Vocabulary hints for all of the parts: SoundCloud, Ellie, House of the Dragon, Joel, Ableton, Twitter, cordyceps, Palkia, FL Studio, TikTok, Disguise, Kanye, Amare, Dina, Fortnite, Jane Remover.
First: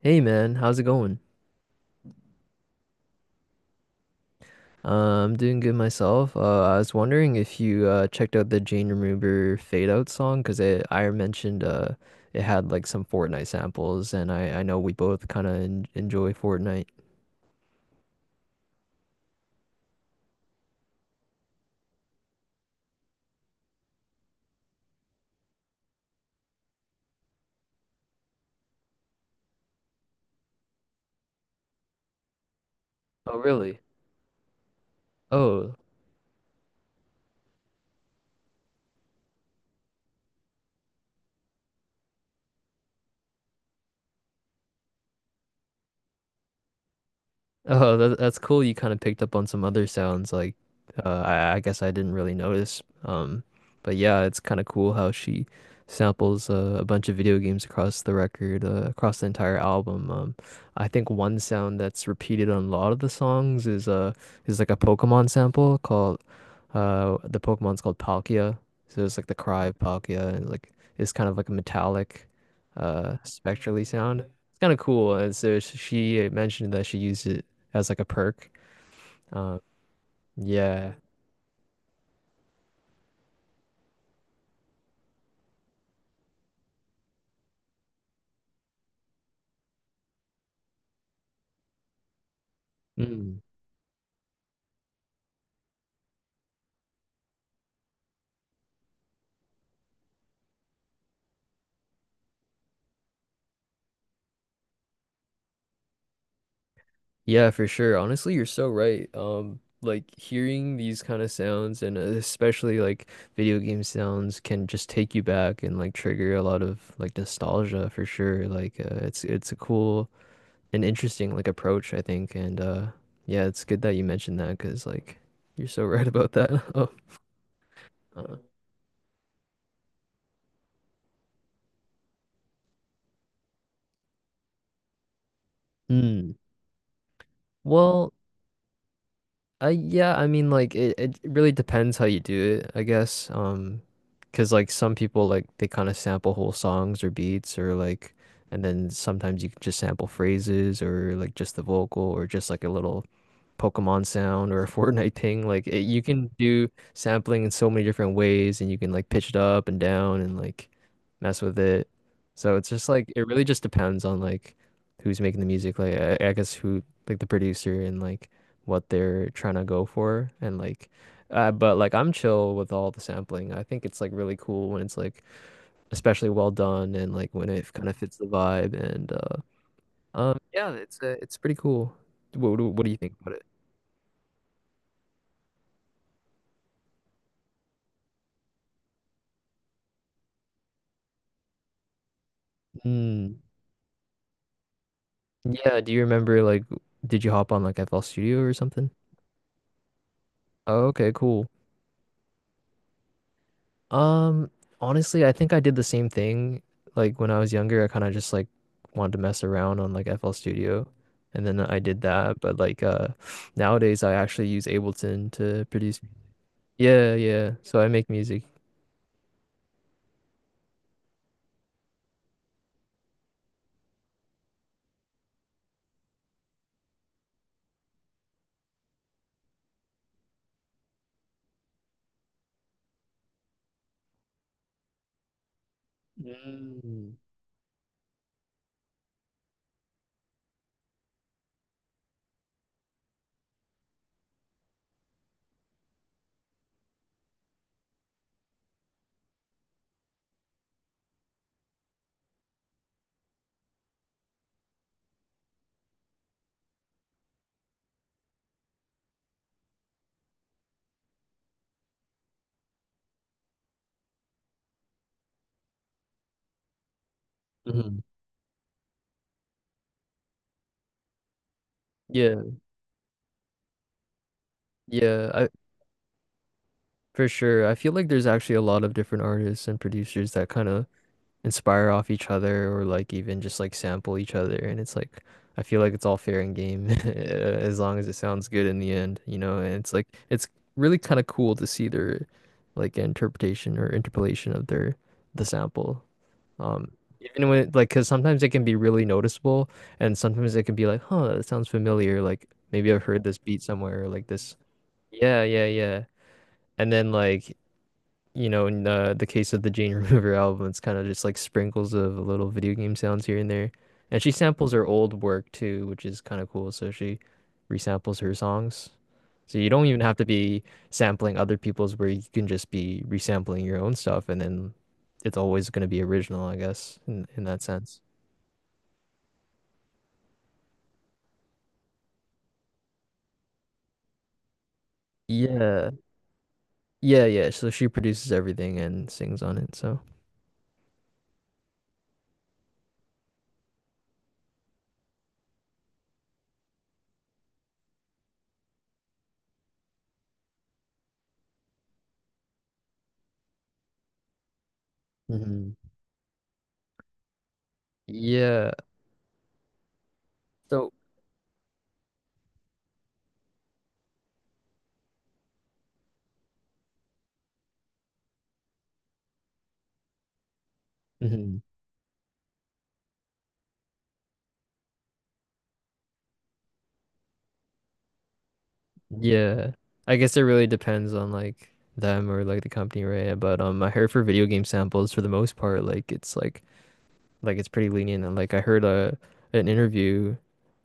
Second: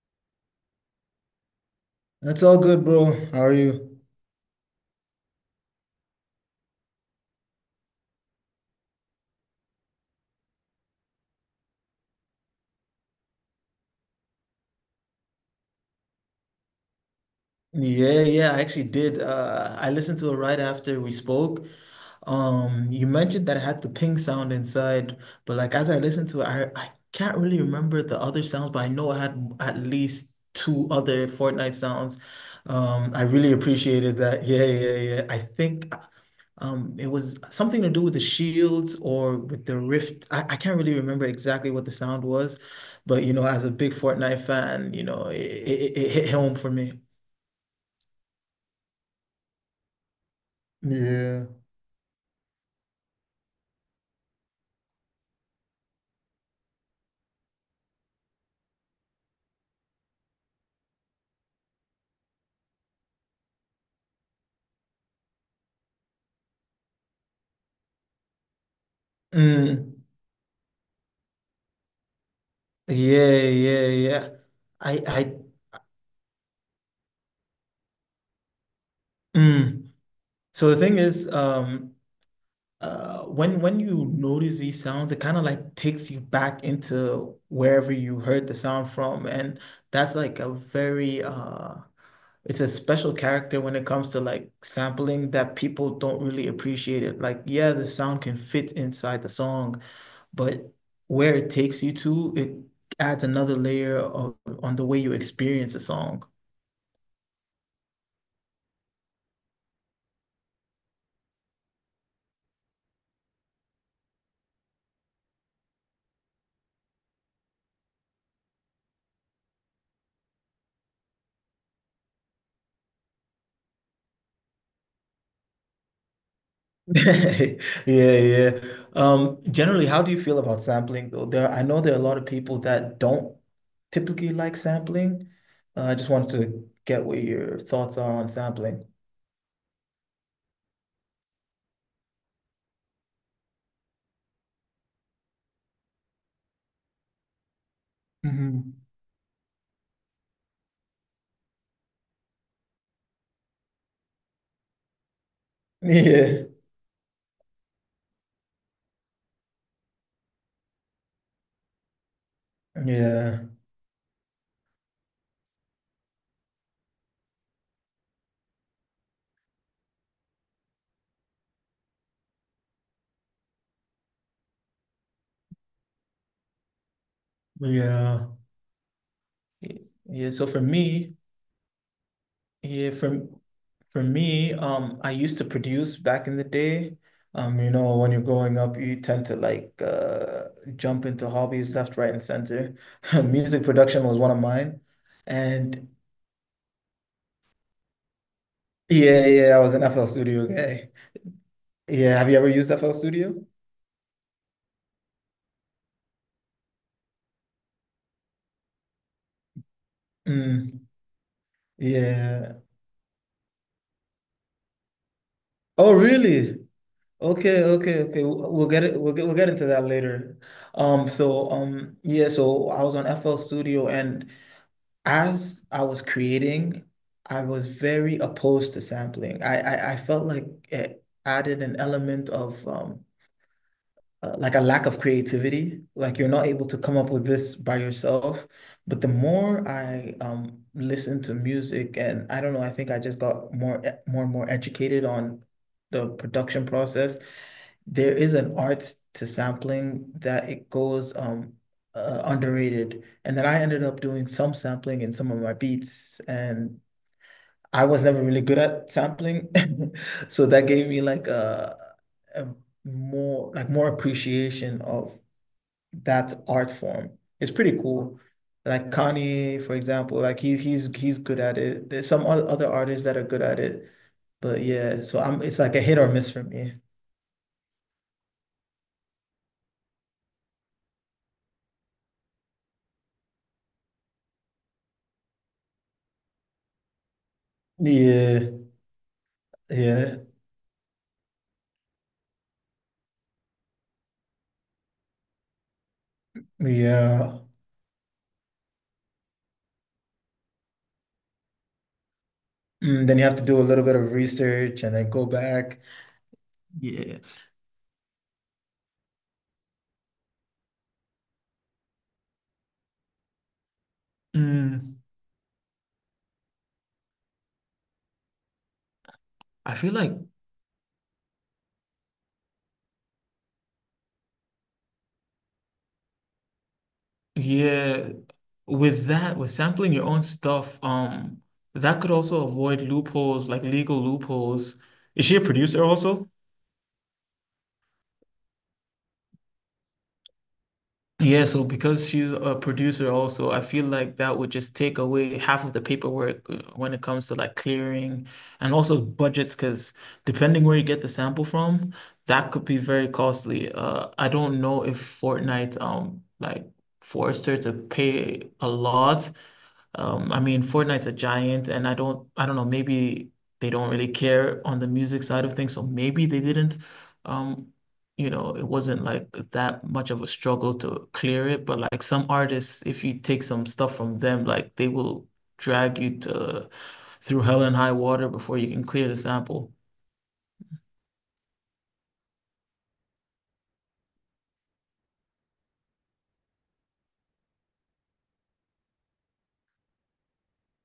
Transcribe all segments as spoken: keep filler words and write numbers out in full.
Hey man, how's it going? That's all good, bro. How are you? Uh, I'm doing good myself. Uh, I was wondering if you uh, checked out the Jane Remover Fade Out song because it I mentioned uh, it had like some Fortnite samples, and I I know we both kind of en enjoy Fortnite. Yeah, yeah, I actually did. Uh, I listened to it right after we spoke. Um, you mentioned that it had the ping sound inside, but like as I listened to it, I I can't really remember the other sounds, but I know I had at least two other Fortnite sounds. Um, I Oh really really? appreciated that. Yeah, yeah, yeah. I Oh, think Um, it was something to do with the shields or with the rift. I, I can't really remember exactly what the sound was, but you know, as a big Fortnite fan, you know, it, it, it hit home for me. Oh, that, that's cool. You kind of picked up on some other sounds like uh, Yeah. I, I guess I didn't really notice. Um, but yeah, it's kind of cool how she samples uh, a bunch of video games across the record, uh, across the entire album. Um, I think one sound that's repeated on a lot of the songs is uh is like a Pokemon sample called uh the Pokemon's called Palkia. So it's like the cry of Mm, Palkia and like it's kind of like a metallic uh yeah, spectrally yeah, sound. yeah. It's kind of I, cool. And I, so sh- she mentioned that she used it as like a perk. Um, mm. So the yeah. thing is, um, uh, when when you notice these sounds, it kind of like takes you back into wherever you heard the sound from, and that's like a very uh it's a special Mm. character when it comes to like sampling that people don't really appreciate it. Like, yeah, the sound can fit inside the song, but where it takes you to, it adds another layer of on the way you experience a song. Yeah, for sure. Honestly, you're so right. Um, like hearing these kind of sounds and uh, especially like video game sounds can just take you back and like trigger a lot of like nostalgia for sure. Like uh, it's it's a cool and interesting like approach, I think. And uh yeah, it's good that you mentioned that because like you're so right about that. Yeah, Oh, uh, yeah. Um, generally, how do you feel about sampling though? There, I know there are a lot of people that don't typically like sampling. Uh, I just wanted hmm. to get what your thoughts are Well, on sampling. Uh, yeah, I mean, like it, it really depends how you do it, I guess. Um, 'cause like some people like they kind of sample whole songs or beats or like, and Mhm. then sometimes you can just sample phrases or like just the vocal or just like a little Pokemon sound or a Fortnite thing. Like it, you can Yeah, do sampling in so many different ways, and you can like pitch it up and down and like mess with it. So it's just like it yeah, really just depends on like who's making the music. Like I, I guess who like the producer and like what they're trying to go for and like. Uh, but like I'm chill with all the sampling. I think it's like really cool when it's like especially well done and like when it kind of fits the yeah, vibe and uh yeah. um So for yeah, it's uh, me, it's pretty cool. What, what do yeah, you think for about For me, um, I used to produce back in the day. Um, you know, when you're growing up, you tend to like uh, jump into hobbies left, right, and center. it? Music production was one of mine. Yeah, And do you remember like did you hop on like F L Studio or something? yeah, yeah, I was an F L Studio Oh, guy. okay, cool. Yeah, have you ever used F L Studio? Um, Honestly, I think I did the same thing. Like when I was younger, I kind of just like wanted to mess around on like F L Mm, Studio and then I did that, but yeah. like uh nowadays I actually use Ableton to Oh, produce. really? Yeah, yeah. Okay, So I okay, make okay. music. We'll we'll get it. We'll get we'll get into that later. Um. So um. Yeah. So I was on F L Studio, and as I was creating, I was very opposed to sampling. I I, I felt like it added an element of um uh, like a lack of creativity. Like you're not able to come up Mm. with this by yourself. But the more I um listened to music, and I don't know, I think I just got more e- more and more educated on the production process. There is an art to sampling that it goes um uh, underrated. And then I ended up doing some sampling in some of my beats, and I was never really good at sampling, so that gave me like a, a more like more appreciation of that art form. It's pretty Mhm. cool. Like Kanye, for example, like he he's he's good at it. There's some Yeah, o- other artists that are good at it, but yeah. So yeah, I'm I it's like a hit or miss for me. for sure. I feel like there's actually a lot of different artists and producers that kind of inspire off each other or like even just like sample each other and it's like I feel like it's all fair and game as long as it sounds Yeah, good in the end, you know, and it's like yeah. it's really kind of cool to see their like interpretation or interpolation of their the sample. Um Yeah. Even when like because sometimes it can be really noticeable and sometimes it can be like, huh, that sounds familiar, like maybe I've Mm, then heard you have this to do beat a little bit somewhere or of like this. research and then go Yeah, yeah, back. yeah. And then Yeah. like you know, in the the case of the Jane Remover album, it's kind of just like sprinkles of little video game sounds here and there. And she samples her Mm, old work too, which is kind of cool. So she resamples her songs. So you I don't feel even like, have to be sampling other people's where you can just be resampling your own stuff and then it's always going to be original, I guess, in in that sense. yeah, with that, with sampling your own stuff, um, that could also avoid loopholes, like legal loopholes. Is she a producer Yeah. also? Yeah, yeah. So she produces everything and sings on it. So, Yeah, so because she's a producer also, I feel like that would just take away half of the paperwork, uh, when it comes to like clearing and also budgets, because depending where you get the sample from, that could be very costly. Uh, I don't know if mhm. Fortnite um like forced her to pay a Yeah. lot. um, I mean, So, Fortnite's a giant, and I don't, I don't know, maybe they don't really care on the music side of things, so maybe they didn't. Um, you know, it wasn't like that much of a struggle to clear mhm. it, but like some artists, if you take some stuff from them, like they will drag you to through hell and high water before you can clear the Yeah. sample. I guess it really depends on like them or like the company, right? But um I heard for video game samples for the most part, like it's like like it's pretty lenient and like I heard a an interview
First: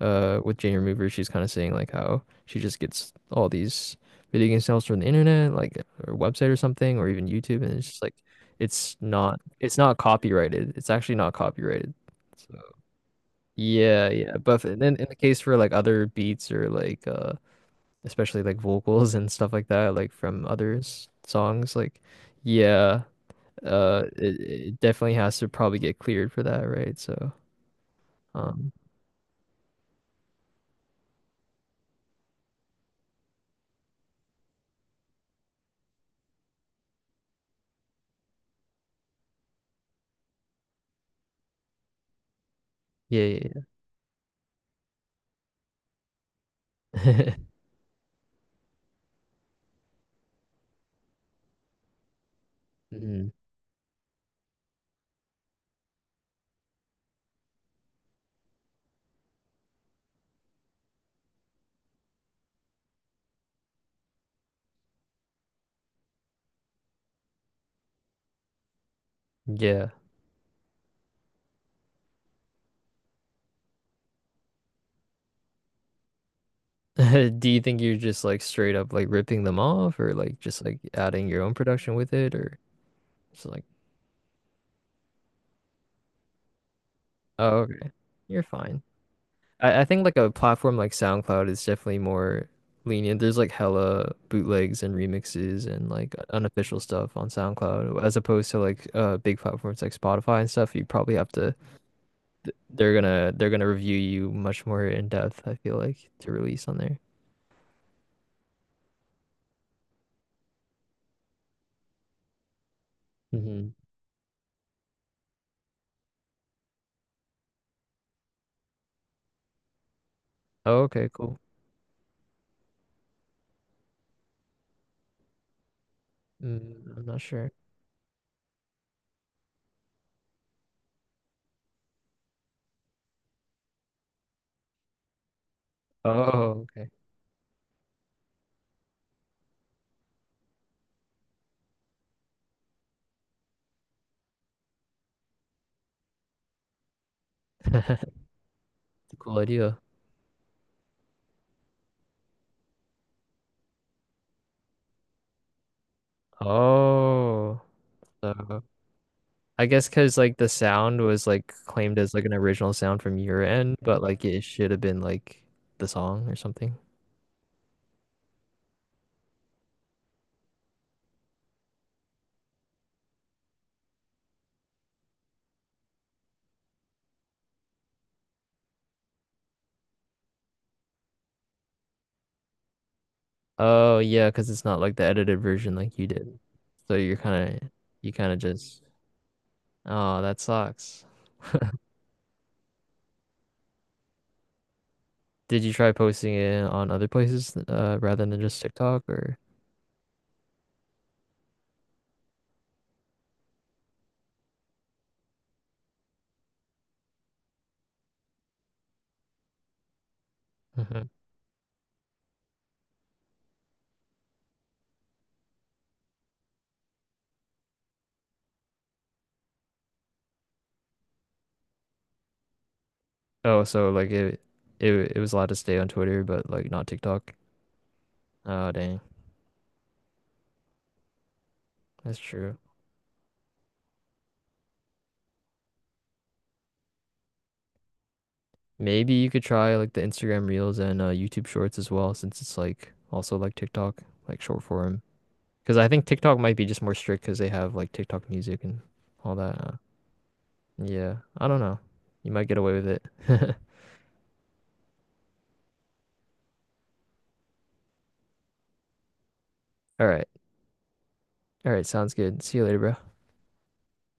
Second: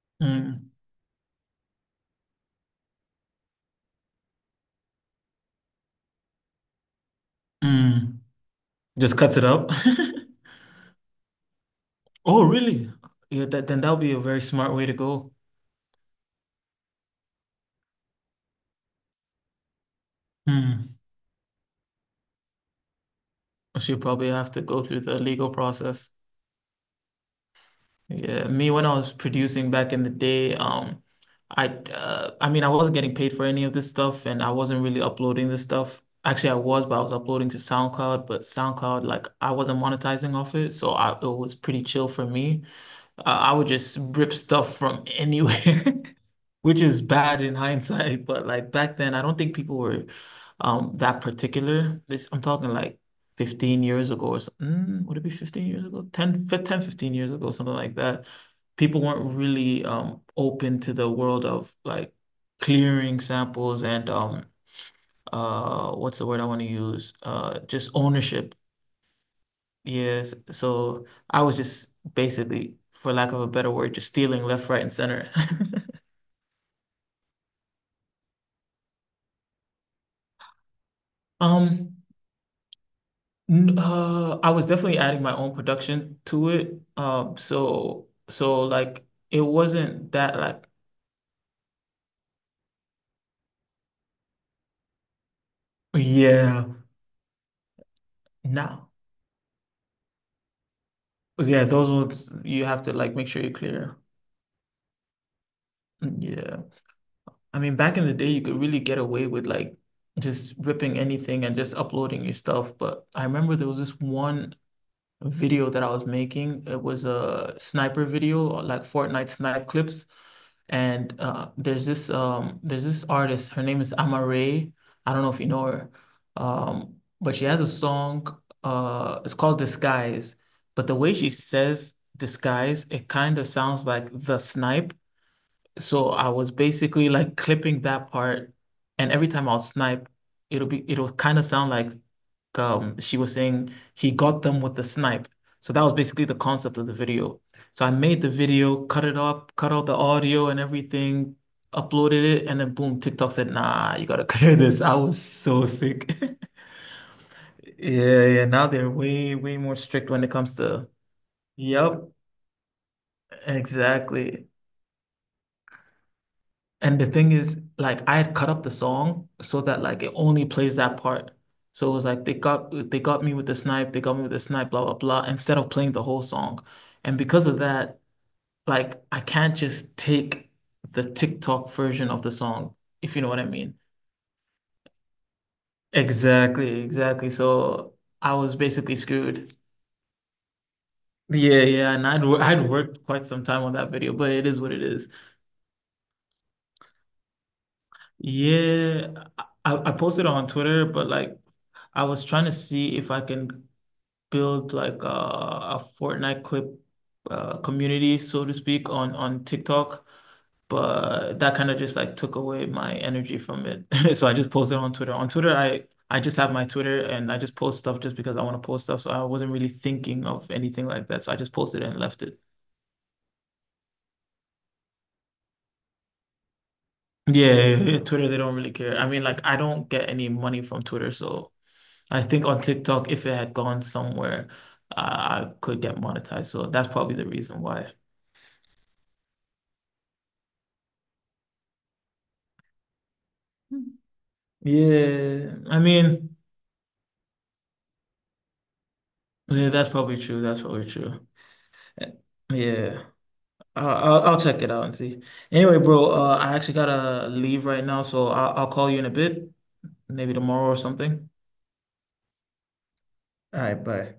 uh with Mm, Jane Remover, she's kinda saying like how she just gets all these video game samples from the internet, like or website or something, or even YouTube and it's just like mm. it's Just cuts not it up. it's not copyrighted. It's actually not copyrighted. Oh, So really? Yeah, that then that would yeah, be a yeah. very But smart way to then in the go. case for like other beats or like uh especially like vocals and stuff like that, like from other Hmm. s- songs. Like, yeah, She'll uh, probably it, have to it go through definitely the has to legal probably get process. cleared for that, right? So, Yeah, me um, when I was producing back in the day, um, I uh, I mean I wasn't getting paid for any of this stuff, and I wasn't really uploading this stuff. Actually, I was, but I was uploading to SoundCloud, but SoundCloud like I wasn't monetizing off it, so I it was pretty chill for me. Uh, yeah, I yeah, would just rip stuff from anywhere, which is yeah. bad in hindsight. But like back then, I don't think people were um that particular. This I'm talking like Mhm. fifteen years ago or something. Would it be fifteen years ago? ten, fi- ten, fifteen years ago, something like that. People weren't really um open to the world of like clearing samples and um uh what's the word I want to use? Uh just ownership. Yeah. Yes, so I was just basically, for lack of a better word, just stealing left, right, and center. Do you think you're just like straight up like ripping them off, or like just like adding your own production Um, with it, or just like, n- uh, I was definitely adding my own production to it. Um, oh, okay, so you're so fine. like it I, I think wasn't like a that like platform like SoundCloud is definitely more lenient. There's like hella bootlegs and remixes and like yeah, unofficial stuff on SoundCloud as opposed to like no. uh big platforms like Spotify and stuff. You probably have to Yeah, those ones th- you have to they're like make gonna sure they're you're gonna review clear. you much more in depth, I feel like, Mm, to yeah. release on there. I mean, back in the day you could really get away with like just ripping anything and just uploading your stuff, but I remember there Hmm. was this one video that I was making. It was a sniper video, like Fortnite snipe clips. Oh, okay, And cool. uh, there's this um, there's this artist. Her name is Amare. I don't know if you know her, um, Mm, I'm not but she sure. has a song. Uh, it's called Disguise. But the way she says disguise, it kind of sounds like the snipe. So I was Oh, okay. basically like clipping that part, and every time I'll snipe, it'll be it'll kind of sound like um she was saying he got them with the snipe. So that was basically the concept of the video. So I made the video, cut it Cool up, cut idea. out the audio and everything, uploaded it, and then boom, TikTok said, "Nah, you gotta clear this." I was so sick. Oh, Yeah, yeah. so Now they're way, way I more guess strict because when it like the comes to. sound was like claimed Yep, as like an original sound from your end, but like it exactly. should have been like the song or something. And the thing is, like I had cut up the song so that like it only plays that part. So it was like they got they got me with the snipe, they got me with the snipe, blah blah blah, instead of playing the whole song. And because of that, like I can't just take the TikTok version of the song, if you know what I mean. Oh yeah, because it's not like the edited version like you did. Exactly, So you're exactly. kind of So you kind I of was just basically screwed. oh that sucks. Yeah, yeah, and I'd wor- I'd worked quite some time on that video, but it is what it is. Did you try posting it on other places uh, rather than just TikTok Yeah, or? I, I posted it on Twitter, but like I was trying to see if I can build like a, a Fortnite clip, uh, community, so to speak, on on TikTok, Mhm. but that kind of just like took away my energy from it. So I just posted on Twitter. On Twitter, I I just have my Twitter and I just post stuff just because I want to post stuff. So I wasn't really thinking of anything like that. So I just posted and left it. Oh, so like it it it was allowed to stay on Twitter, but like not TikTok. Yeah, yeah, yeah, yeah, Twitter, they don't Oh really care. dang, I mean, like I don't get any money from Twitter, so that's I think true. on TikTok, if it had gone somewhere, I I could get monetized. So that's probably the reason why. Maybe you could try like the Instagram Reels and uh, YouTube Shorts as well, since it's like also like TikTok, like short form. Yeah, Because I I think mean, TikTok might be just more strict because they have like TikTok music and all that. yeah, Uh, that's probably true. That's probably yeah, true. I don't know. Eh, You might get away with yeah, it. I'll, I'll I'll check it out and see. Anyway, bro, uh, I actually gotta leave right now, so I'll, I'll call you in a bit, All right. maybe tomorrow or something. All right. Sounds good. See you later, bro. All right, bye.